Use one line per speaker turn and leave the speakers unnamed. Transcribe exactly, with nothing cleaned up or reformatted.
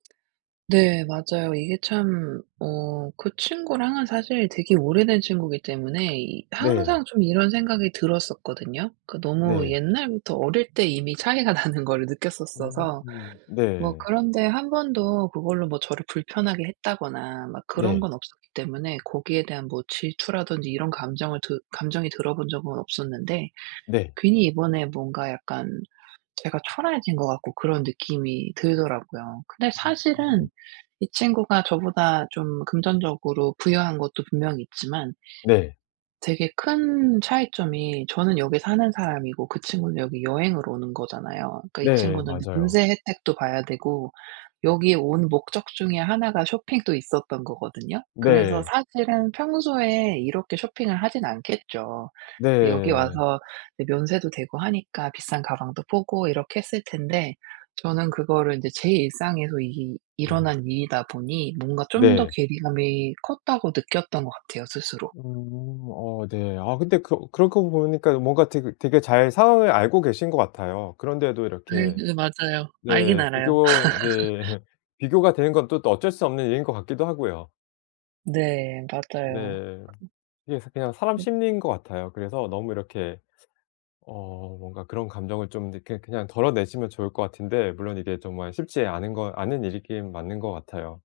네 맞아요. 이게 참 어 그 친구랑은 사실 되게 오래된 친구기 때문에 이
네.
항상 좀 이런 생각이 들었었거든요. 그 너무
네.
옛날부터 어릴 때 이미 차이가 나는 거를 느꼈었어서.
음
뭐
네.
그런데 한 번도 그걸로 뭐 저를 불편하게 했다거나 막 그런
네.
건 없었기 때문에 거기에 대한 뭐 질투라든지 이런 감정을 들 감정이 들어본 적은 없었는데
네.
괜히 이번에 뭔가 약간 제가 초라해진 것 같고 그런 느낌이 들더라고요. 근데 사실은
음.
이 친구가 저보다 좀 금전적으로 부유한 것도 분명 있지만
네.
되게 큰 차이점이 저는 여기 사는 사람이고 그 친구는 여기 여행을 오는 거잖아요. 그러니까 이
네
친구는
맞아요.
면세 혜택도 봐야 되고 여기에 온 목적 중에 하나가 쇼핑도 있었던 거거든요. 그래서
네.
사실은 평소에 이렇게 쇼핑을 하진 않겠죠. 근데 여기
네.
와서 네 면세도 되고 하니까 비싼 가방도 보고 이렇게 했을 텐데 저는 그거를 이제 제 일상에서 이게
아.
일어난 일이다 보니 뭔가 좀 더
네.
괴리감이 컸다고 느꼈던 것 같아요 스스로.
음. 어 네. 아 근데 그 그러고 보니까 뭔가 되게 되게 잘 상황을 알고 계신 것 같아요. 그런데도
아
이렇게
그 맞아요. 알긴
네
알아요.
비교 네 비교가 되는 건 또 또 어쩔 수 없는 일인 것 같기도 하고요.
네 맞아요.
네. 이게 사 그냥 사람 심리인 것 같아요. 그래서 너무 이렇게 어 뭔가 그런 감정을 좀 이렇게 그냥 덜어내시면 좋을 것 같은데 물론 이게 정말 쉽지 않은 거 않은 일이긴 맞는 것 같아요.